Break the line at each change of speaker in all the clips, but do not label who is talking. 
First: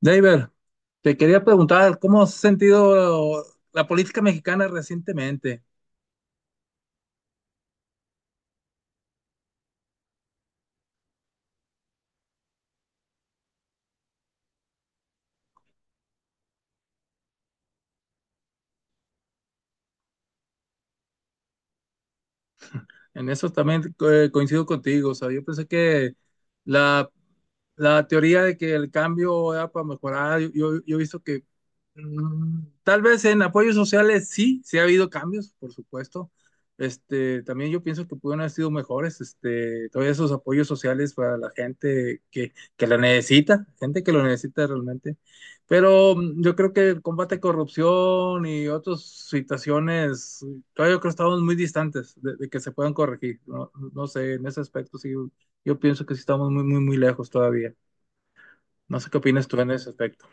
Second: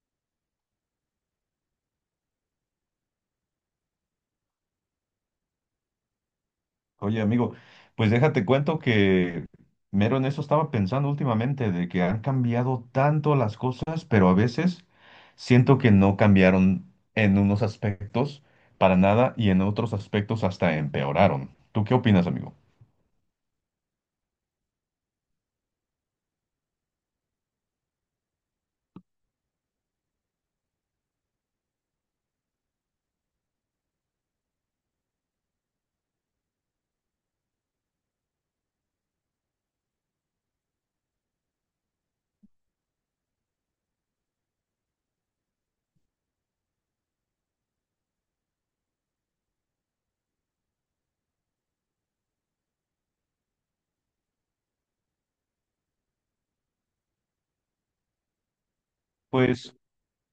David, te quería preguntar, ¿cómo has sentido la política mexicana recientemente?
Oye, amigo, pues déjate cuento que mero en eso estaba pensando últimamente, de que han cambiado tanto las cosas, pero a veces siento que no cambiaron en unos aspectos para nada y en otros aspectos hasta empeoraron. ¿Tú qué opinas, amigo?
En eso también coincido contigo. O sea, yo pensé que la la teoría de que el cambio era para mejorar, yo he visto que tal vez en apoyos sociales sí, sí ha habido cambios, por supuesto. Este, también yo pienso que pudieron haber sido mejores, este, todos esos apoyos sociales para la gente que la necesita, gente que lo necesita realmente. Pero yo creo que el combate a corrupción y otras situaciones, todavía yo creo que estamos muy distantes de que se puedan corregir. No, no sé, en ese aspecto sí, yo pienso que sí estamos muy, muy, muy lejos todavía. No sé qué opinas tú en
Pues
ese aspecto.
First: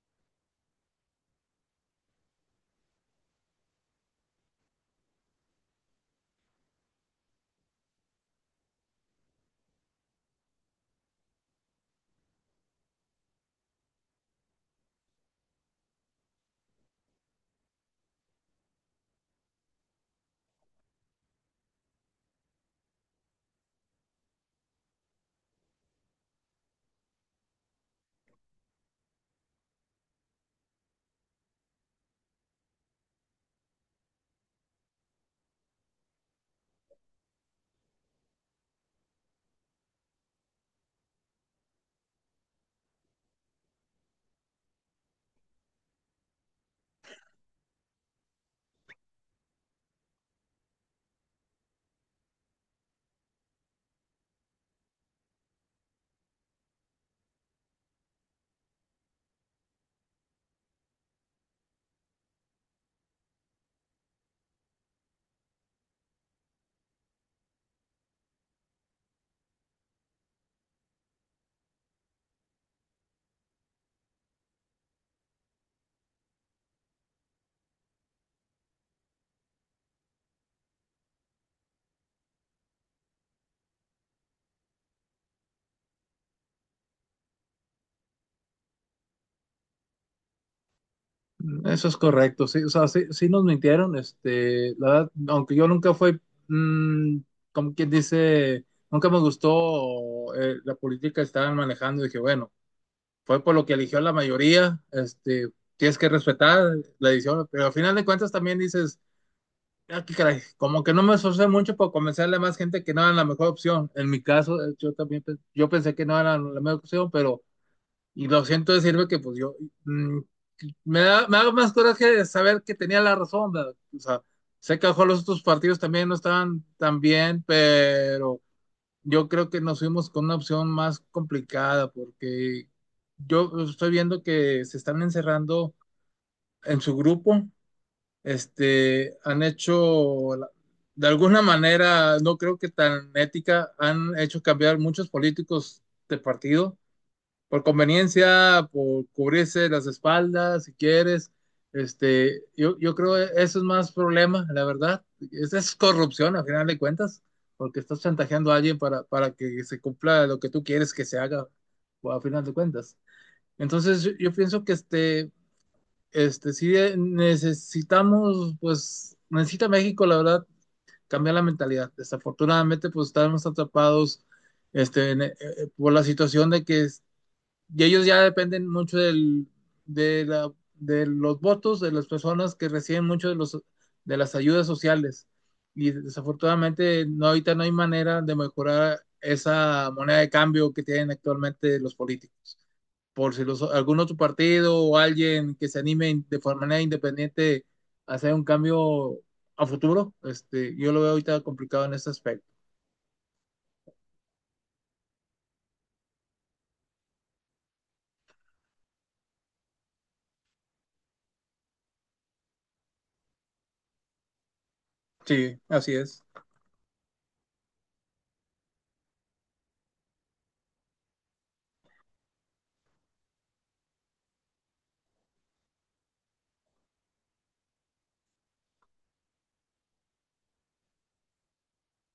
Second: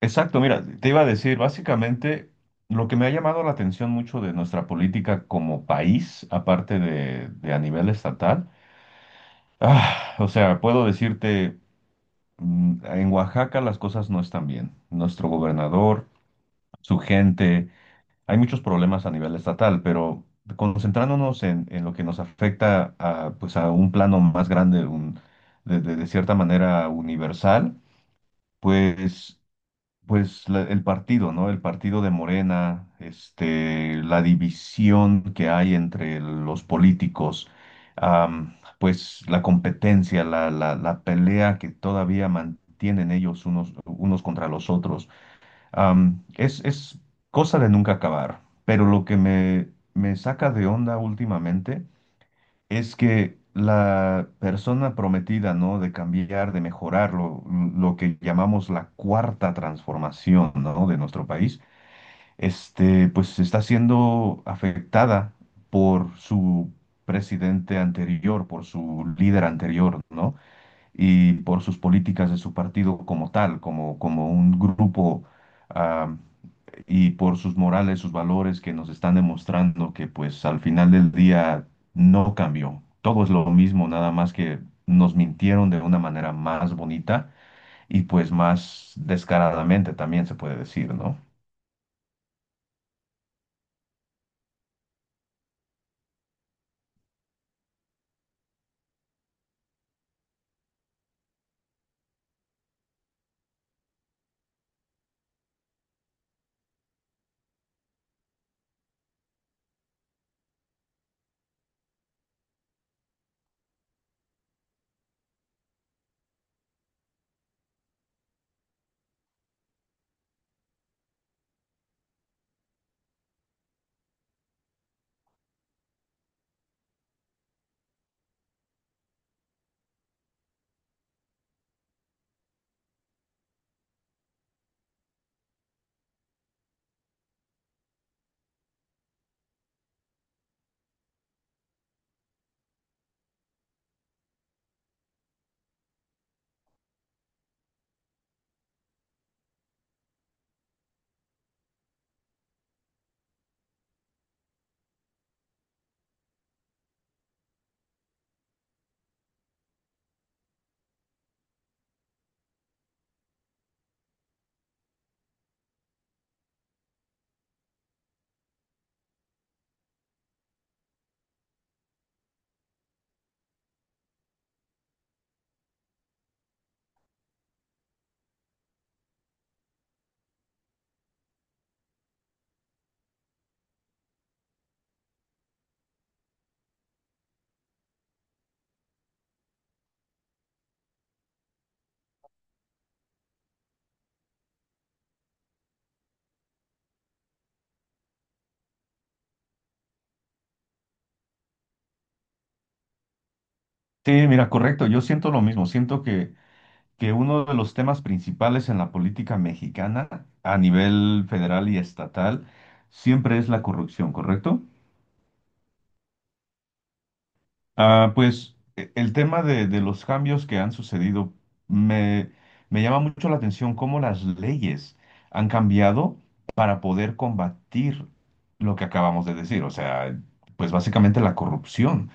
exacto, mira, te iba a decir, básicamente lo que me ha llamado la atención mucho de nuestra política como país, aparte de a nivel estatal, o sea, puedo decirte... En Oaxaca las cosas no están bien. Nuestro gobernador, su gente, hay muchos problemas a nivel estatal, pero concentrándonos en lo que nos afecta a, pues a un plano más grande, de cierta manera universal, pues pues el partido, ¿no? El partido de Morena, este, la división que hay entre los políticos, pues la competencia, la pelea que todavía mantienen ellos unos, unos contra los otros, es cosa de nunca acabar. Pero lo que me saca de onda últimamente es que la persona prometida, ¿no? De cambiar, de mejorar lo que llamamos la cuarta transformación, ¿no? De nuestro país, este, pues está siendo afectada por su presidente anterior, por su líder anterior, ¿no? Y por sus políticas de su partido como tal, como, como un grupo y por sus morales, sus valores que nos están demostrando que pues al final del día no cambió. Todo es lo mismo, nada más que nos mintieron de una manera más bonita y pues más descaradamente también se puede decir, ¿no?
Eso es correcto, sí, o sea, sí, sí nos mintieron, este, la verdad, aunque yo nunca fui, mm, como quien dice, nunca me gustó la política que estaban manejando, dije, bueno, fue por lo que eligió la mayoría, este, tienes que respetar la decisión, pero al final de cuentas también dices, ah, qué caray, como que no me esforcé mucho por convencerle a más gente que no era la mejor opción, en mi caso, yo también, yo pensé que no era la mejor opción, pero, y lo siento decirme que pues yo, mm, me da, me da más coraje de saber que tenía la razón, ¿verdad? O sea, sé que a lo mejor los otros partidos también no estaban tan bien, pero yo creo que nos fuimos con una opción más complicada porque yo estoy viendo que se están encerrando en su grupo, este, han hecho, de alguna manera, no creo que tan ética, han hecho cambiar muchos políticos de partido por conveniencia, por cubrirse las espaldas, si quieres. Este, yo creo que eso es más problema, la verdad. Esa es corrupción, al final de cuentas, porque estás chantajeando a alguien para que se cumpla lo que tú quieres que se haga, o a final de cuentas. Entonces, yo pienso que este, sí necesitamos, pues, necesita México, la verdad, cambiar la mentalidad. Desafortunadamente, pues, estamos atrapados este, por la situación de que y ellos ya dependen mucho de los votos de las personas que reciben mucho de las ayudas sociales. Y desafortunadamente no, ahorita no hay manera de mejorar esa moneda de cambio que tienen actualmente los políticos. Por si los, algún otro partido o alguien que se anime de manera independiente a hacer un cambio a futuro, este, yo lo veo ahorita complicado en ese aspecto.
Sí, mira, correcto, yo siento lo mismo, siento que uno de los temas principales en la política mexicana a nivel federal y estatal siempre es la corrupción, ¿correcto?
Sí, así es.
Pues el tema de los cambios que han sucedido me, me llama mucho la atención cómo las leyes han cambiado para poder combatir lo que acabamos de decir, o sea, pues básicamente la corrupción.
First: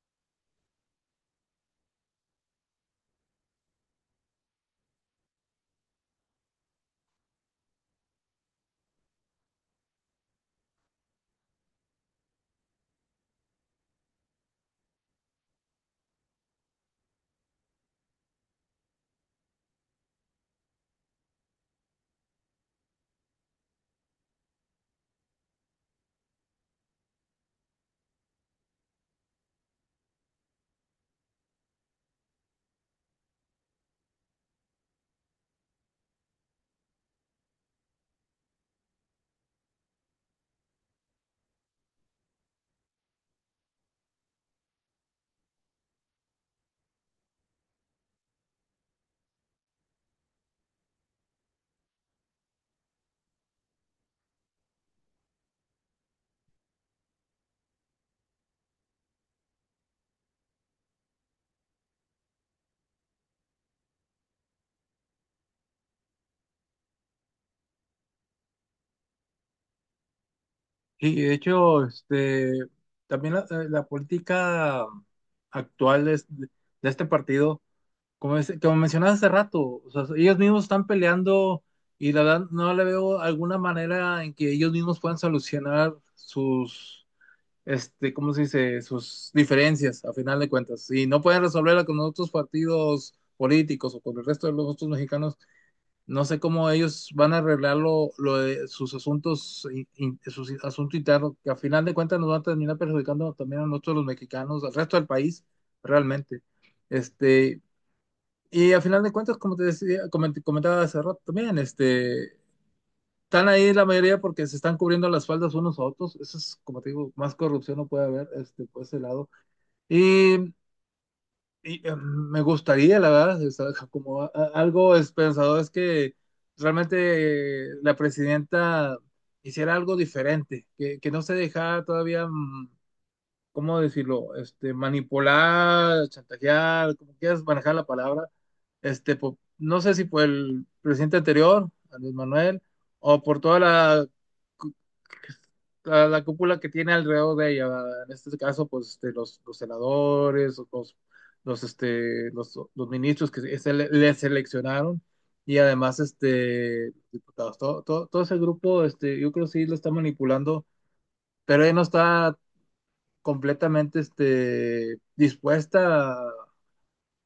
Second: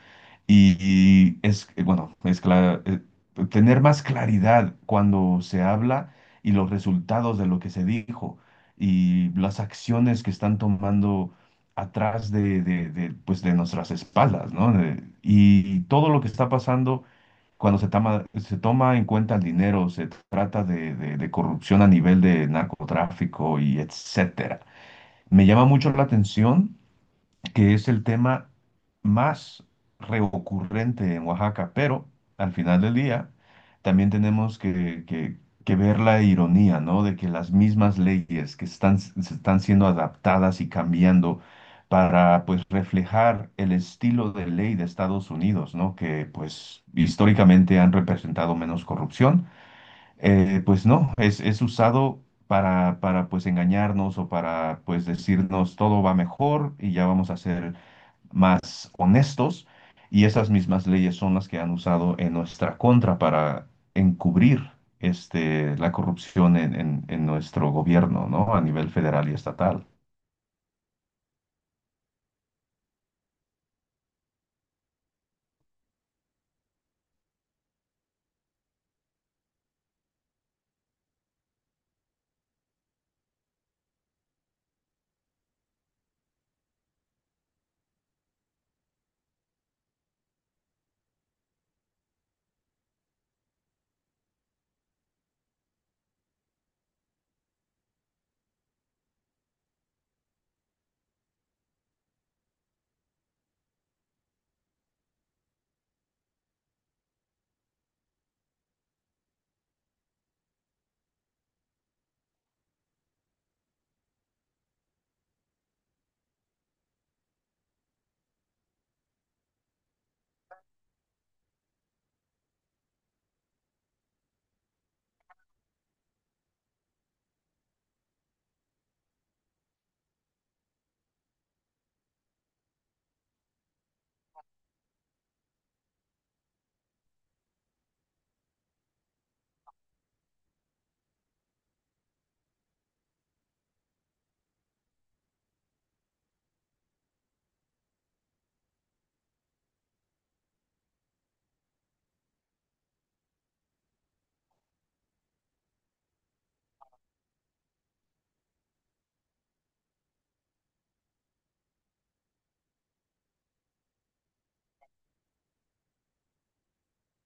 Y es, bueno, es tener más claridad cuando se habla y los resultados de lo que se dijo y las acciones que están tomando atrás de, pues de nuestras espaldas, ¿no? De- y todo lo que está pasando cuando se toma en cuenta el dinero, se trata de corrupción a nivel de narcotráfico y etcétera. Me llama mucho la atención que es el tema más recurrente en Oaxaca, pero al final del día también tenemos que ver la ironía, ¿no? De que las mismas leyes que están, se están siendo adaptadas y cambiando para, pues, reflejar el estilo de ley de Estados Unidos, ¿no? Que, pues, históricamente han representado menos corrupción, pues no, es usado pues, engañarnos o para, pues, decirnos todo va mejor y ya vamos a hacer más honestos y esas mismas leyes son las que han usado en nuestra contra para encubrir este, la corrupción en nuestro gobierno, ¿no? A nivel federal y estatal.
Sí, de hecho, este, también la política actual de este partido, como, como mencionabas hace rato, o sea, ellos mismos están peleando y la verdad no le veo alguna manera en que ellos mismos puedan solucionar sus, este, ¿cómo se dice? Sus diferencias, a final de cuentas. Y no pueden resolverla con otros partidos políticos o con el resto de los otros mexicanos no sé cómo ellos van a arreglar lo de sus asuntos, sus asuntos internos, que a final de cuentas nos van a terminar perjudicando también a nosotros los mexicanos, al resto del país, realmente. Este, y a final de cuentas, como te decía, comentaba hace rato también, este, están ahí la mayoría porque se están cubriendo las faldas unos a otros. Eso es, como te digo, más corrupción no puede haber, este, por ese lado. Y y, me gustaría, la verdad, o sea, como algo esperanzador es que realmente la presidenta hiciera algo diferente, que no se dejara todavía, ¿cómo decirlo? Este, manipular, chantajear, como quieras manejar la palabra. Este, no sé si por el presidente anterior, Andrés Manuel, o por toda la, la cúpula que tiene alrededor de ella, ¿verdad? En este caso, pues este, los senadores, los ministros que le seleccionaron y además este, diputados, todo, todo, todo ese grupo, este, yo creo que sí lo está manipulando, pero ella no está completamente este, dispuesta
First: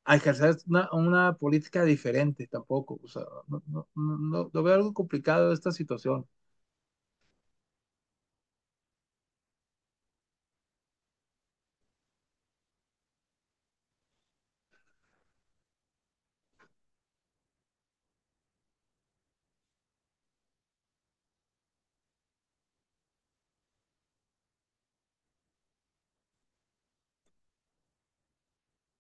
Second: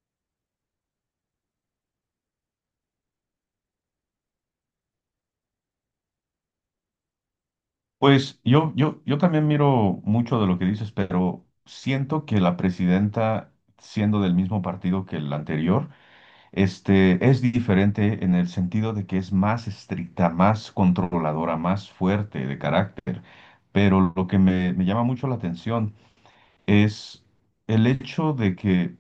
a ejercer una política diferente tampoco. O sea, no, no, no, lo veo algo complicado esta situación.
Pues yo también miro mucho de lo que dices, pero siento que la presidenta, siendo del mismo partido que el anterior, este, es diferente en el sentido de que es más estricta, más controladora, más fuerte de carácter. Pero lo que me llama mucho la atención es el hecho de que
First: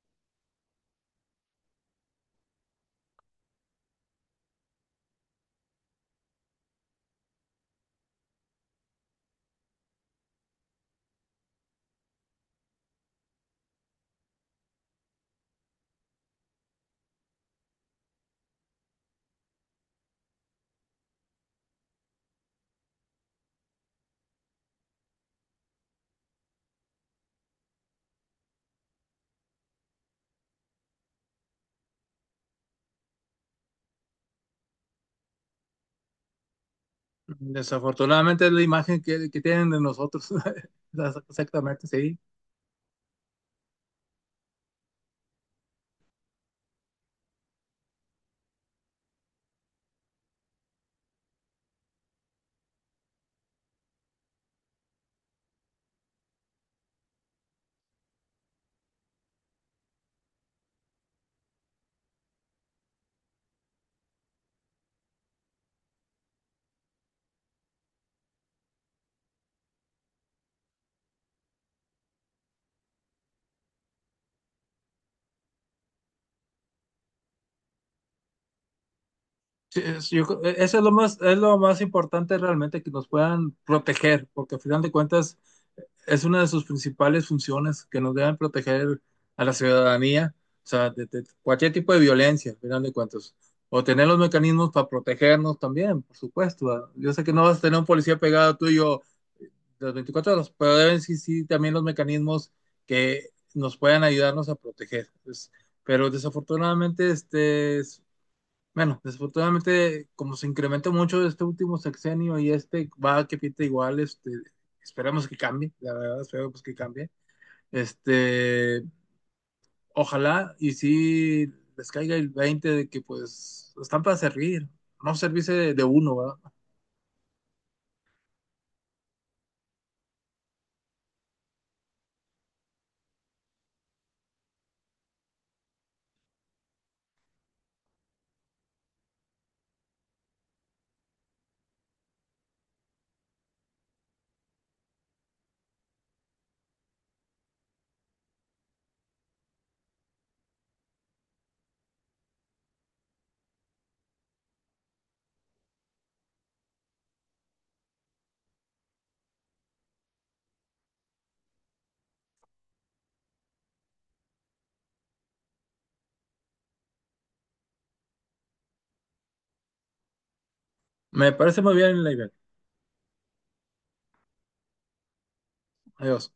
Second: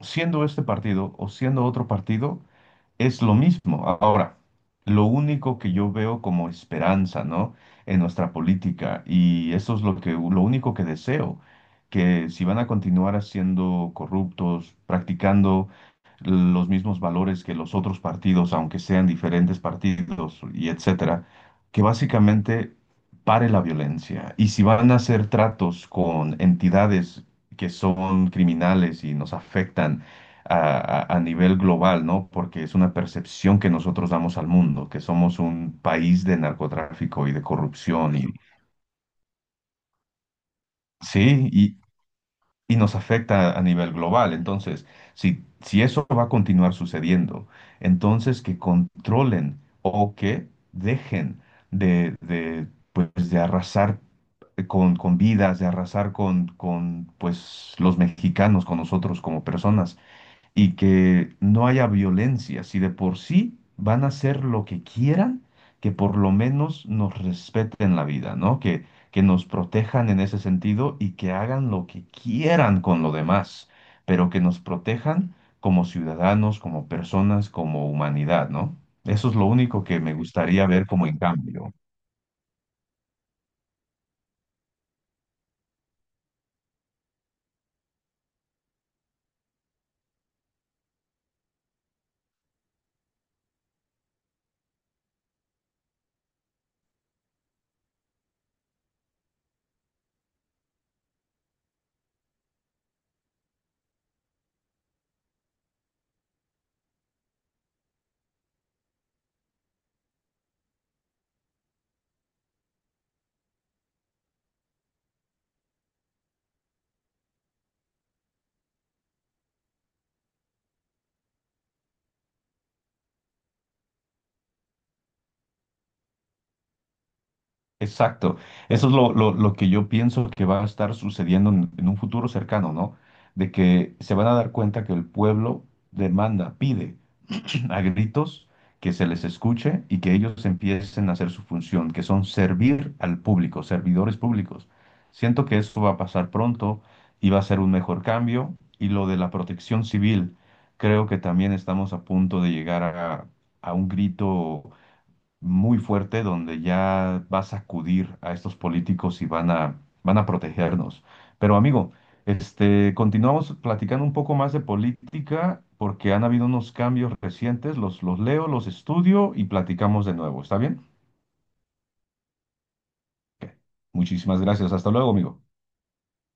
siendo este partido o siendo otro partido, es lo mismo. Ahora, lo único que yo veo como esperanza, ¿no? En nuestra política, y eso es lo que, lo único que deseo, que si van a continuar haciendo corruptos, practicando los mismos valores que los otros partidos, aunque sean diferentes partidos y etcétera, que básicamente pare la violencia. Y si van a hacer tratos con entidades que son criminales y nos afectan, a nivel global, ¿no? Porque es una percepción que nosotros damos al mundo, que somos un país de narcotráfico y de corrupción y
Desafortunadamente es la imagen que tienen de nosotros.
sí,
Exactamente, sí.
y nos afecta a nivel global. Entonces, si, si eso va a continuar sucediendo, entonces que controlen o que dejen de, de, pues, de arrasar con vidas, de arrasar con pues, los mexicanos, con nosotros como personas y que no haya violencia. Si de por sí van a hacer lo que quieran, que por lo menos nos respeten la vida, ¿no? Que nos protejan en ese sentido y que hagan lo que quieran con lo demás, pero que nos protejan como ciudadanos, como personas, como humanidad, ¿no? Eso es lo
Sí,
único que me
yo creo,
gustaría
eso
ver como en
es lo
cambio.
más importante realmente que nos puedan proteger, porque al final de cuentas es una de sus principales funciones que nos deben proteger a la ciudadanía, o sea, de cualquier tipo de violencia, al final de cuentas, o tener los mecanismos para protegernos también, por supuesto, ¿verdad? Yo sé que no vas a tener un policía pegado tuyo las 24 horas, pero deben sí, sí, también los mecanismos que nos puedan ayudarnos a proteger, pues. Pero desafortunadamente, este, bueno, desafortunadamente, como se incrementó mucho este último sexenio y este va que pinta igual, este, esperemos que cambie, la verdad, esperemos que cambie. Este, ojalá y si les caiga el 20 de que pues están para servir, no servirse de uno, ¿verdad?
Exacto. Eso es lo que yo pienso que va a estar sucediendo en un futuro cercano, ¿no? De que se van a dar cuenta que el pueblo demanda, pide a gritos que se les escuche y que ellos empiecen a hacer su función, que son servir al público, servidores públicos. Siento que eso va a pasar pronto y va a ser un mejor cambio. Y lo de la protección civil, creo que también estamos a punto de llegar a un grito muy fuerte donde ya va a sacudir a estos políticos y van a, van a protegernos. Pero amigo, este, continuamos platicando un poco más de política porque han habido unos cambios recientes, los leo, los estudio y platicamos de nuevo. ¿Está bien?
Me parece muy bien la idea.
Ok. Muchísimas gracias. Hasta luego, amigo.
Adiós.